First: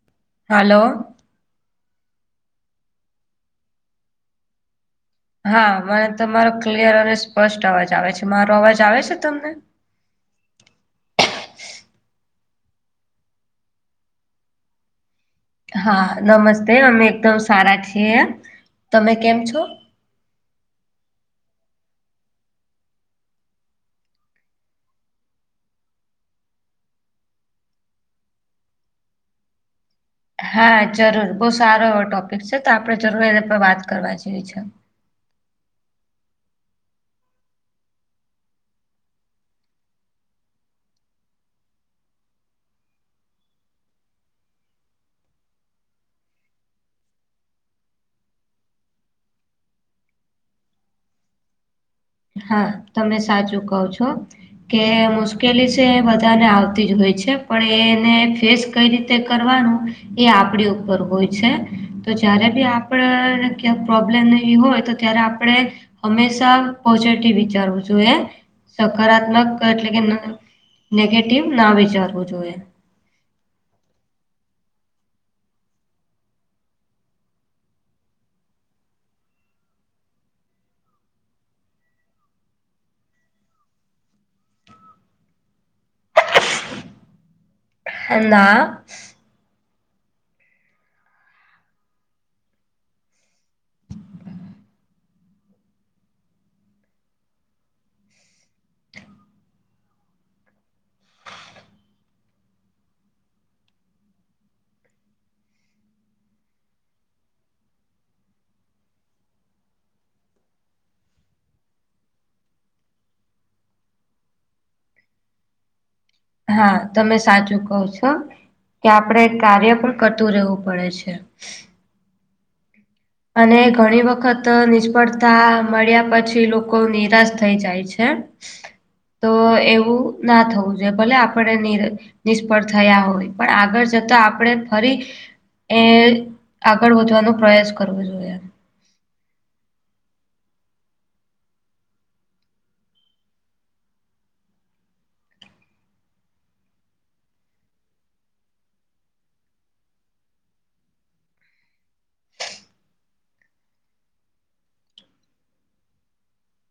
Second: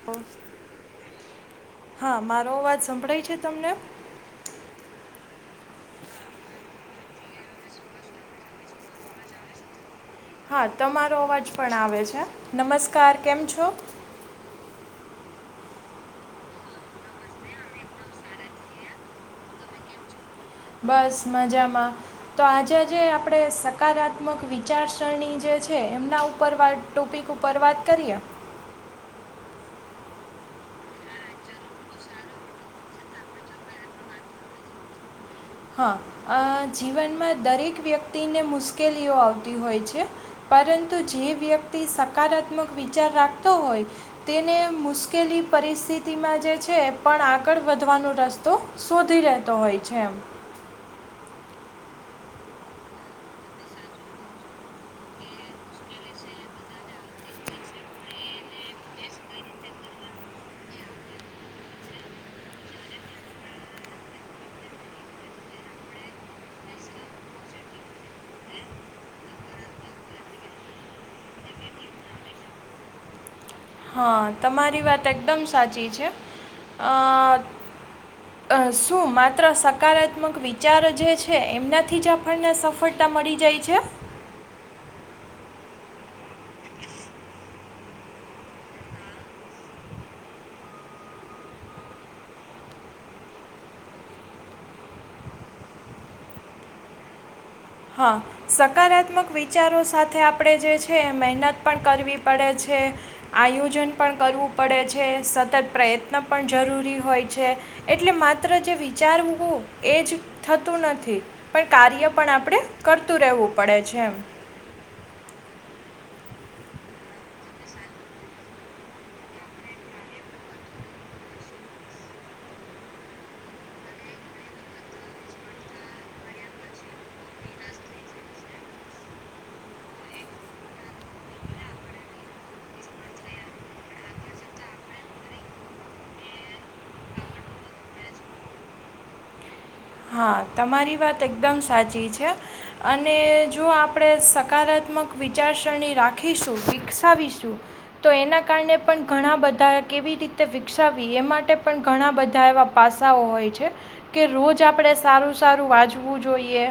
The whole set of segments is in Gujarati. [inaudible] હલો. હા મારો અવાજ સંભળાય છે તમને? હા મને તમારો ક્લિયર અને સ્પષ્ટ અવાજ આવે છે મારો અવાજ આવે છે તમને? હા તમારો અવાજ પણ આવે છે નમસ્કાર કેમ છો? હા નમસ્તે અમે એકદમ સારા છીએ એમ તમે કેમ છો? બસ મજામાં. તો આજેજે આપણે સકારાત્મક વિચારસરણી જે છે એમના ઉપર વા ટોપિક ઉપર વાત કરીએ. હા જરૂર બહુ સારો એવો ટોપિક છે તો આપડણે જરૂર એને પર વાત કરવા જઈવી છે. હા અ જીવનમાં દરેક વ્યક્તિને મુશ્કેલીઓ આવતી હોય છે. પરંતુ જે વ્યક્તિ સકારાત્મક વિચાર રાખતો હોય તેને મુશ્કેલી, પરિસ્થિતિમાં જે છે એ પણ આગળ વધવાનો રસ્તો શોધી લેતો હોય છે એમ. હા તમે સાચું કહો છો. કે મુશ્કેલી છે એ બધાને આવતી જ હોય છે. પણ એને ફેસ કઈ રીત તે કરવાનું એ આપડી ઉપર હોય છે. તો જયારે બી આપડ ક્યાંક પ્રોબ્લેમ ને એવી હોય તો ત્યારે આપણે હંમેશા પોઝિટિવ વિચારવું જોઈએ. સકારાત્મક એટલે કે ન નેગેટિવ ના વિચારવું જોઈએ. હા તમારી વાત એકદમ સાચી છે. અ અ શું માત્ર સકારાત્મક વિચારો જે છે એમનાથી જ આપણને સફળ તા મળી જાય છે? એ ના હા સકારાત્મક વિચારો સાથે આપણે જે છે એ મહેનત પણ કરવી પડે છે. આયોજન પણ કરવું પડે છે, સતત પ્રયત્ન પણ જરૂરી હોય છે. એટલે માત્ર જે વિચારવું એ જ થતું નથી. પણ કાર્ય પણ આપ આપણે કરતું રહેવું પડે છે એમ. હા તમે સાચું કહો છો. કે આપડે કાર્ય પણ કરતું રહેવું પડે છે. અને ઘણી વખત નિષ્ફળતા મળ્યા પછી લોકો નિરાશ થઈ જાય છે. હ [inaudible] તો એવું ના થવું જોઈએ. ભલે આપડે નીર નિષ્ફળ થયા હોય. પણ આગળ જતા આપણે ફરી એ આગળ વધવાનો પ્રયાસ કરવો જોઈએ. હા તમારી વાત એકદમ સાચી છે. અને જો આપણે સકારાત્મક વિચારસરણી રાખીશું, વિકસાવીશું. તો એના કારણે પણ ઘણા બધા કેવી રીતે વિકસાવી એ માટે પણ ઘણા બધા એવા પાસાઓ હોય છે, કે રોજ આપણે સારું સારું વાંચવું જોઈએ.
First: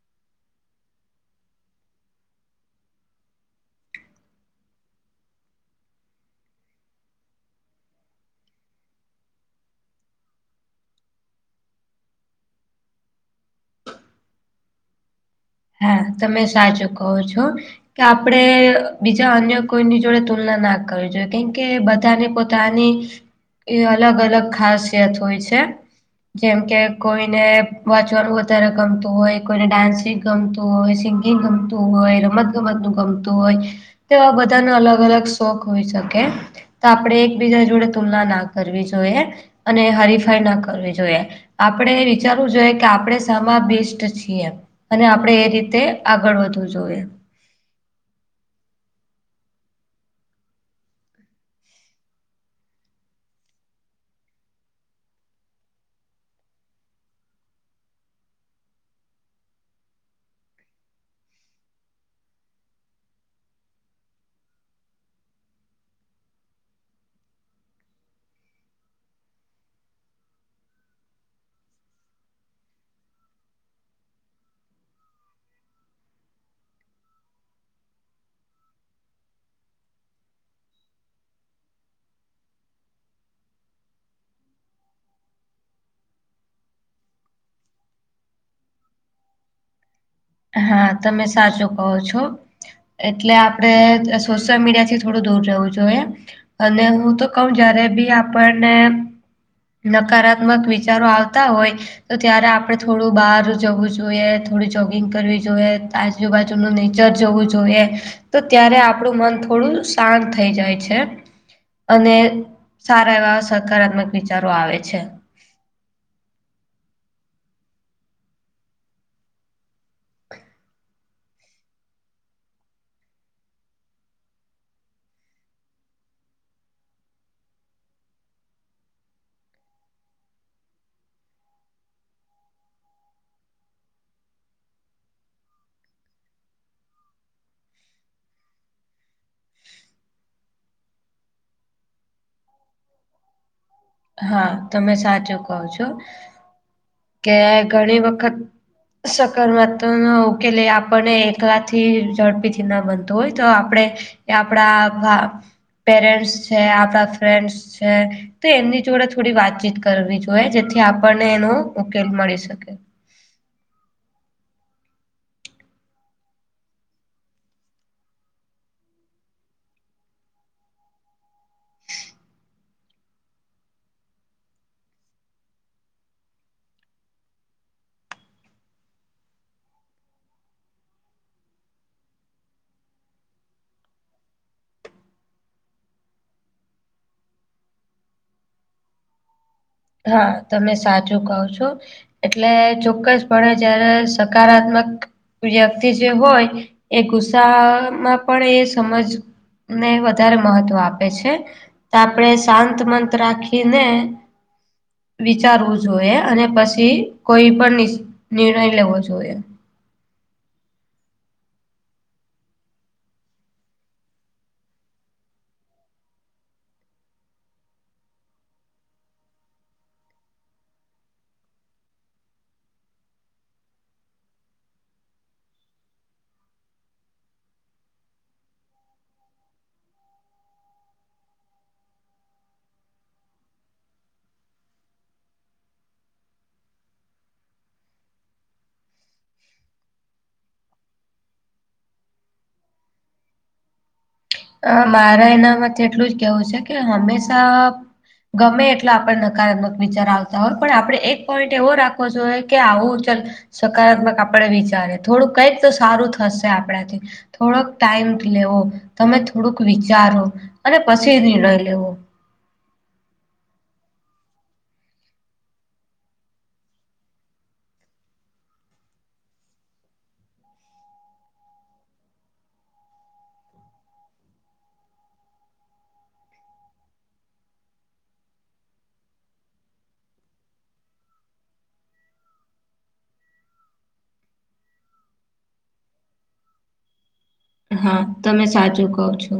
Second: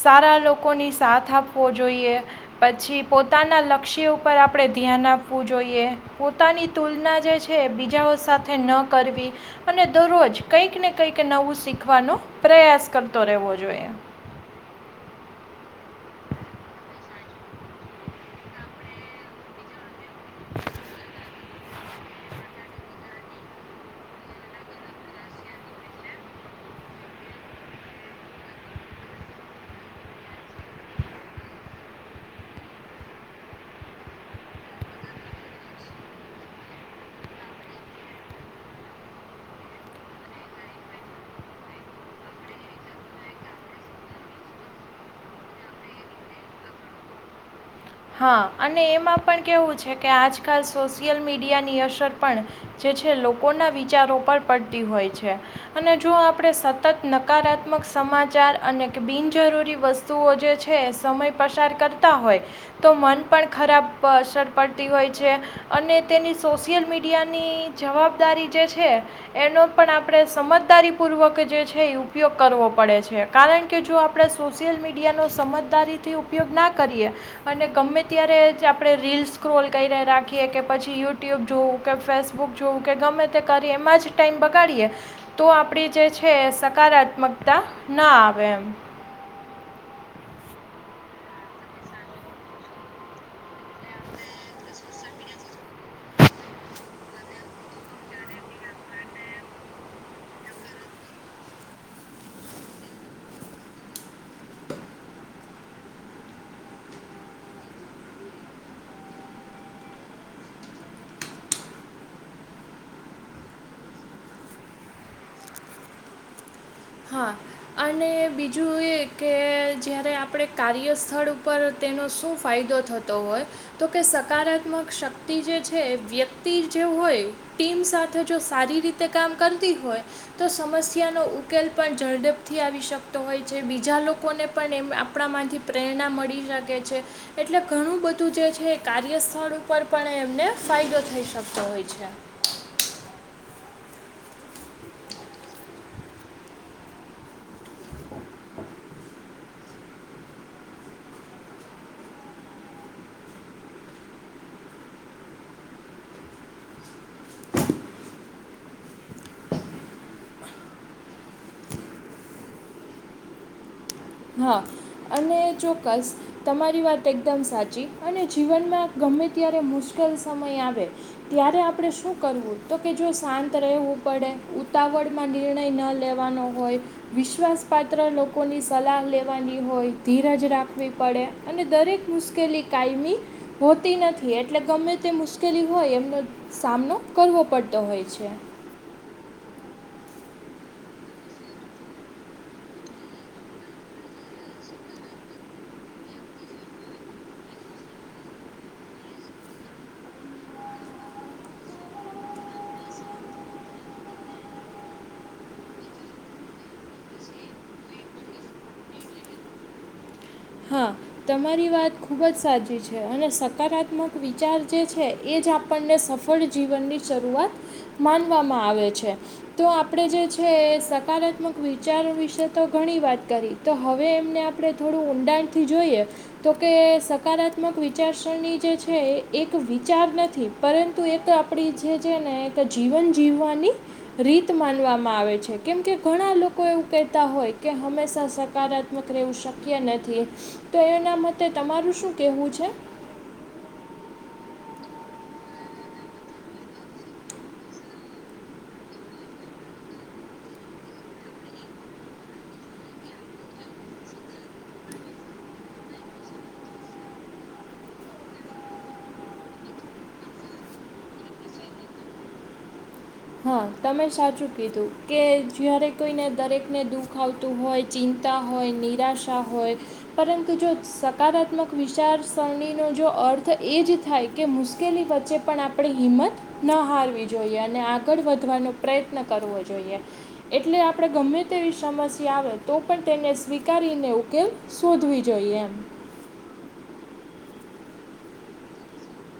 સારા લોકોની સાથ આપવો જોઈએ. પછી પોતાના લક્ષ્ય ઉપર આપણે ધ્યાન આપવું જોઈએ. પોતાની તુલના જે છે એ બીજાઓ સાથે ન કરવી. અને દરરોજ કઈક ને કંઈક નવું શીખવાનો પ્રયાસ કરતો રહેવો જોઈએ. હા તમે સાચું કહો છો. કે આપડે બીજા અન્ય કોઈની જોડે તુલના ના કરવી જોઈએ. કેમ કે બધાને પોત પોતાની એ અલગ અલગ ખાસિયત હોય છે. જેમ કે કોઈને વાંચવાનું વધારે ગમતું હોય, કોઈને ડાન્સિંગ ગમતું હોય, સિંગિંગ ગમતું હોય, રમત ગમતનું ગમતું હોય. તો બધાનો અલગ અલગ શોખ હોઈ શકે. તો આપણે એકબીજા જોડે તુલના ના કરવી જોઈએ અને હરીફાઈ ના કરવી જોઈએ. આપણે વિચારવું જોઈએ કે આપણે શામાં બેસ્ટ છીએ. અને આપણેે એ રીતે આગળ વધવું જોઈએ. હા અને એમાં પણ કહેવું છે કે આજકાલ સોશિયલ મીડિયાની અસર પણ જે છે એ લોકોના વિચારો પર પડતી હોય છે. અને જો આપણે સતત નકારાત્મક સમાચાર અનેક બિનજરૂરી વસ્ તુઓ જે છે એ સમય પસાર કરતા હોય. તો મન પણ ખરાબ અસર પડતી હોય છે. અને તેની સોશિયલ મીડિયાની જવાબદારી જે છે. એનો પણ આપણે સમજદારીપૂર્વક જે છે એ ઉપયોગ કરવો પડે છે કારણ કે જો આપણે સોશિયલ મીડિયાનો સમજદારીથી ઉપયોગ ના કરીએ અને ગમે ત્યારે જ આપણે રીલ્સ સ્ક્રોલ કરીને રાખીએ કે પછી યુટ્યુબ જોવું કે ફેસબુ બુક જોવું કે ગમે તે કરી એમાં જ ટાઈમ બગાડીએ તો આપણી જે છે સકારાત્મકતા ન આવે એમ હા તમે સાચું કહો છો એટલે આપડે સોશિયલ મીડિયાથી થોડું દૂર રહેવું જોઈએ અને હું તો કહું જયારે બી આપણને નકારાત્મક વિચારો આવતા હોય તો ત્યારે આપડે થોડું બહાર જવું જોઈએ થોડું જ કિંગ કરવી જોઈએ આજુબાજુનું નેચર જોવું જોઈએ તો ત્યારે આપણું મન થોડું શાંત થઈ જાય છે અને સારા એવા સકારાત્મક વિચારો આવે છે હા અને બીજું એ કે જ્યારે આપણે કાર્યસ્થળ ઉપર તેનો શું ફાયદો થતો હોય તો કે સકારાત્મક શક્તિ જે છે વ્યક્તિ જે હોય ટીમ સાથે જો સારી રીતે કામ કરતી હોય તો સમસ્યાનો ઉપ ઉકેલ પણ ઝડેપથી આવી શકતો હોય છે બીજા લોકોને પણ એમ આપણા માંથી- - પ્રેરણા મળી શકે છે. એટલે ઘણું બધું જે છે એ કાર્યસ્થળ ઉપર પણ એમને ફાયદો થઈ શકતો હોય છે. હા તમે સાચું કહો છો. કે ઘણી વખત- - સકારમ ન ઉકેલે આપણને એકલા થી ઝડપીથી ના બનતું હોય તો આપણે- - એ આપડા પેરેન્ટ્સ છે આપડા ફ્રેન્ડસ છે- - તો એમની જોડે થોડી વાતચીત કરવી જોઈએ જેથી આપણને એનો ઉકેલ મળી શકે. હા અને ચોક્કસ. તમારી વાત એકદમ સાચી અને જીવનમાં ગમે ત્યારે મુશ્કેલ સમય આવે. ત્યારે આપણે શું કરવું તો કે જો શાંત રહેવું પડે ઉતાવળ- - માં નિર્ણય ન લેવાનો હોય વિશ્વાસપાત્ર લોકોની- - સલાહ લેવાની હોય ધીરજ રાખવી પડે અને દરેક મુશ્કેલી કાયમી- - હોતી નથી એટલે ગમે તે મુશ્કેલી હોય એમનો- - સામનો કરવો પડતો હોય છે. હા તમે સાચું કહો છો. એટલે ચોક્કસપણે જયારે સકારાત્મક- - વ્યક્તિ જે હોય એ ગુસ્સામાં પણ એ સમજ- - ને વધારે મહત્વ આપે છે તો આપણેે શાંત મંત રાખીને- - વિચારવું જોઈએ અને પછી કોઈ પણ નિર્ણય લેવો જોઈએ. હા. તમારી વાત ખૂબ જ સાચી છે અને સકારાત્મક વિચાર જે છે એ જ આપણને સફળ- - જીવનની શરૂઆત માનવામાં આવે છે. તો આપણે જે છે એ સકારાત્મક વિચાર વિશે તો ઘણી વાત કરી- - તો હવે એમને આપણે થોડું ઊંડાણથી જોઈએ. તો કે સકારાત્મક વિચારસરની જે છે એક વિચાર નથી. પરંતુ એક આપણી જે છે ને એક જીવન જીવવાની- - રીત માનવામાં આવે છે કેમ કે ઘણા લોકો એવું કહેતા હોય કે હંમેશા સકારાત્મક- - વકરેવું શક્ય નથી તો એના મતે તમારું શું કહેવું છે? અ મારે એના માટે એટલું જ કેવું છે કે હંમેશા- - ગમે એટલો આપડણે નકારાત્મક વિચાર આવતા હોય પણ આપણે એક પોઈન્ટ એવો રાખવો જોઈએ કે આવું ચ- - સકારાત્મક આપડે વિચારે થોડું કઈક તો સારું થશે આપણાથી- - થોડોક ટાઈમ લેવો તમે થોડુંક વિચારો અને પછી નિર્ણય લેવો. હા તમે સાચું કીધું કે જયારે કોઈને દરેકને દુઃખ આવતું હોય. ચિંતા હોય, નિરાશા હોય. પરંતુ જો સકારાત્મક વિચારસરણીનો જો અર્થ એ જ થાય કે મુશ્કેલી વચ્ચે પણ આપણે હિંમત ન હારવી જોઈએ અને આગળ વધવાનો પ્રયત્ન કરવો જોઈએ. એટલે આપણે ગમે તેવી સમસ્યા આવે તો પણ તેને સ્વીકારીને ઉકેલ શોધવી જોઈએ એમ. હા તમે સાચું કવ છો.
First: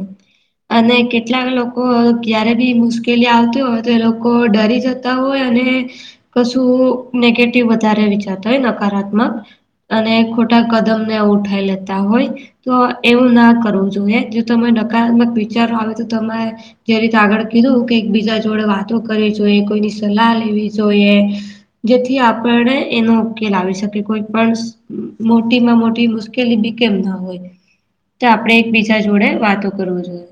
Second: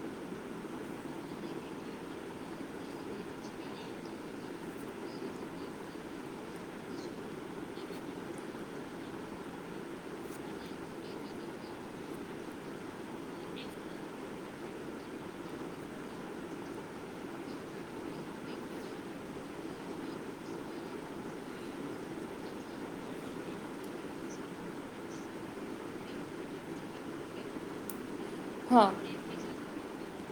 અને કેટલાક લોકો ક્યારે બી મુશ્કેલી આવતી હોય તો એ લોકો ડરી જ હોય અને કશું નેગેટિવ વધારે વિચારતાં હોય નકારાત્મક. અને ખોટા કદમને એવું ઉઠાઈ લેતાં હોય. તો એવું ના કરવું જોઈએ જો તમે નકારાત્મક વિચારો આવે તો તમારે જે રીતે આગળ કીધું કે એકબીજા જોડે વાતો કરવી જોઈએ, કોઈની સલાહ લેવી જોઈએ. જેથી આપને એનો ઉકેલ આવી શકે કોઈ પણ મોટીમાં મોટી મુ- લી બી કેમ ના હોય તો આપડે હા એકબીજા જોડે વાતો કરવું જોઈએ.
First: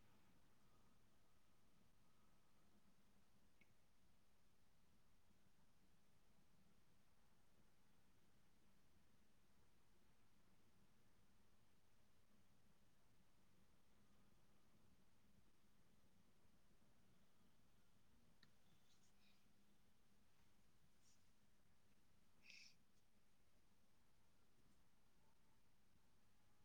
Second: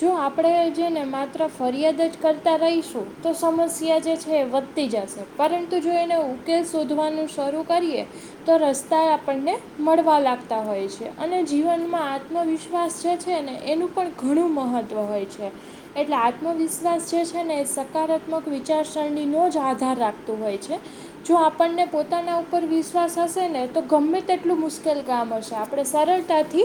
જો આપણે છે ને માત્ર ફરિયાદ જ કરતા રહીશું તો સમસ્યા જે છે એ વધતી જશે. પરંતુ જો એનો ઉકેલ શોધવાનું શરૂ કરીએ તો રસ્તા આપણને મળવા લાગતાં હોય છે અને જીવનમાં નો વિશ્વાસ જે છે ને એનું પણ ઘણું મહત્ત્વ હોય છે. એટલે આત્મવિશ્વાસ જે છે ને એ સકારાત્મક વિચારસરણીનો જ આધાર રાખતો હોય છે. જો આપણને પોતાના ઉપર વિશ્વાસ હશે ને તો ગમે તેટલું મુશ્કેલ કામ હશે. આપણે સરળતાથી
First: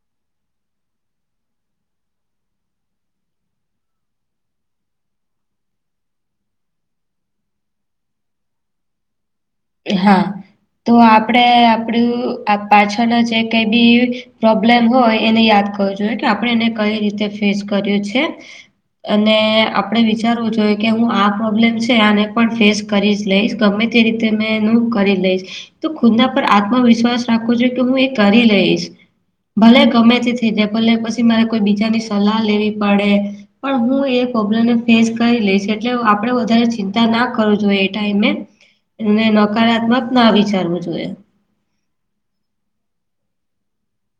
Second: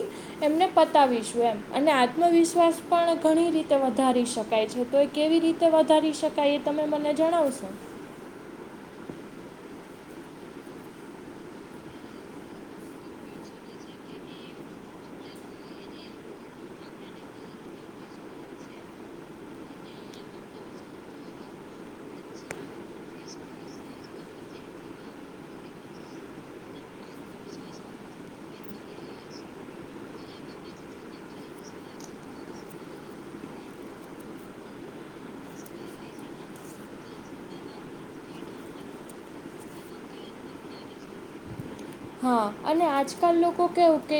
એમને પતાવીશું એમ અને આત્મવિશ્વાસ પણ ઘણી રીતે વધારી શકાય છે તો એ કેવી રીતે વધારી શકાય એ તમે મને જણાવશો? હા. તો આપણે આપણું પાછળનો જે કઈ બી પ્રોબ્લેમ હોય એને યાદ કર વુ જોએ કે આપણે એને કઈ રીતે ફેસ કર્યું છે. અને આપણે વિચારવું જોઈએ કે હું આ પ્રોબ્લેમ છે આને પણ ફેસ કરી જ લઈશ ગમે તે રીત મેં એનું કરી લઈશ. તો ખુદના પર આત્મવિશ્વાસ રાખવો જોઈએ કે હું એ કરી લઈશ. ભલે ગમે તે થઇ જાય ભલે પછી મારે કોઈ બીજાની સલાહ લેવી પડે. પણ હું એ પ્રોબ્લેમને ફેસ કરી લઈશ એટલે આપણે વધારે ચિંતા ના કરવું જોઈએ એ ટાઈમે. એમને નકારાત્મક ના વિચારવું જોઈએ. હા અને આજકાલ લોકો કેવું કે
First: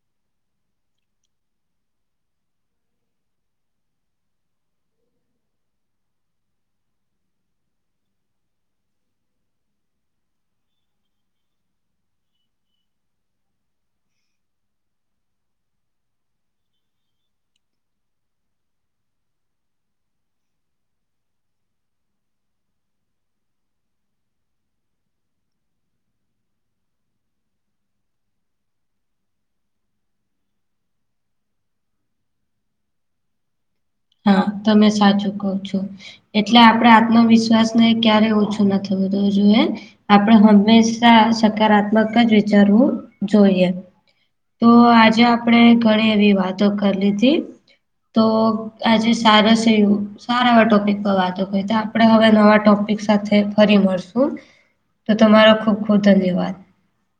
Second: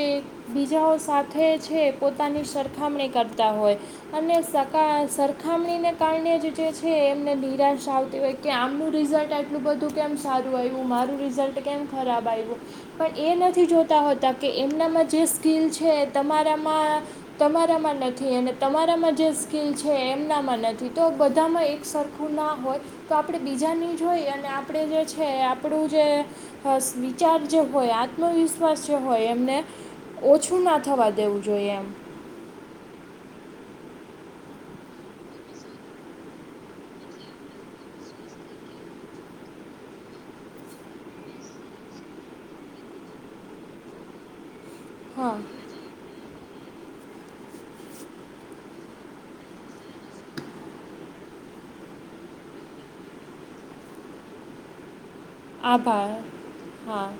બીજાઓ સાથે છે પોતાની સરખામણી કરતાં હોય. અને સકા સરખામણીને કારણે જ જે છે એમને નિરાશા આવતી હોય. કે આમનું રિઝલ્ટ આટલું બધું કેમ સારું આયવુ, મારું રિઝલ્ટ કેમ ખરાબ આયવુ? પણ એ નથી જોતાં હોતાં કે એમનામાં જે સ્કીલ છે એ તમારામાં તમારામાં નથી અને તમારામાં જે સ્કીલ છે એમનામાં નથી તો બધામાં એક સર આખું ના હોય તો આપણે બીજાની જોઈ અને આપણે જે છે આપણું જે હશ વિચાર જે હોય આત્મવિશ્વાસ જે હોય એમને ઓછું ના થવા દેવું જોઈએ એમ. હા, તમે સાચું કવ છો. એટલે આપણે આત્મવિશ્વાસને ક્યારેય ઓછું ના થવું દેવું જોઈએ. આપણે હંમેશા સકારાત્મક જ વિચારવું જોઈએ. તો આજે હા આપણે ઘણી એવી વાતો કરી લીધી તો આજે સારુ શે એવું સારા એવા ટોપિક પર વાતો કરી તો આપણે હવે નવાં ટોપિક સાથે ફરી મળશું. [inaudible] તો તમારો ખૂબ ખૂબ આભાર ધન્યવાદ. હા.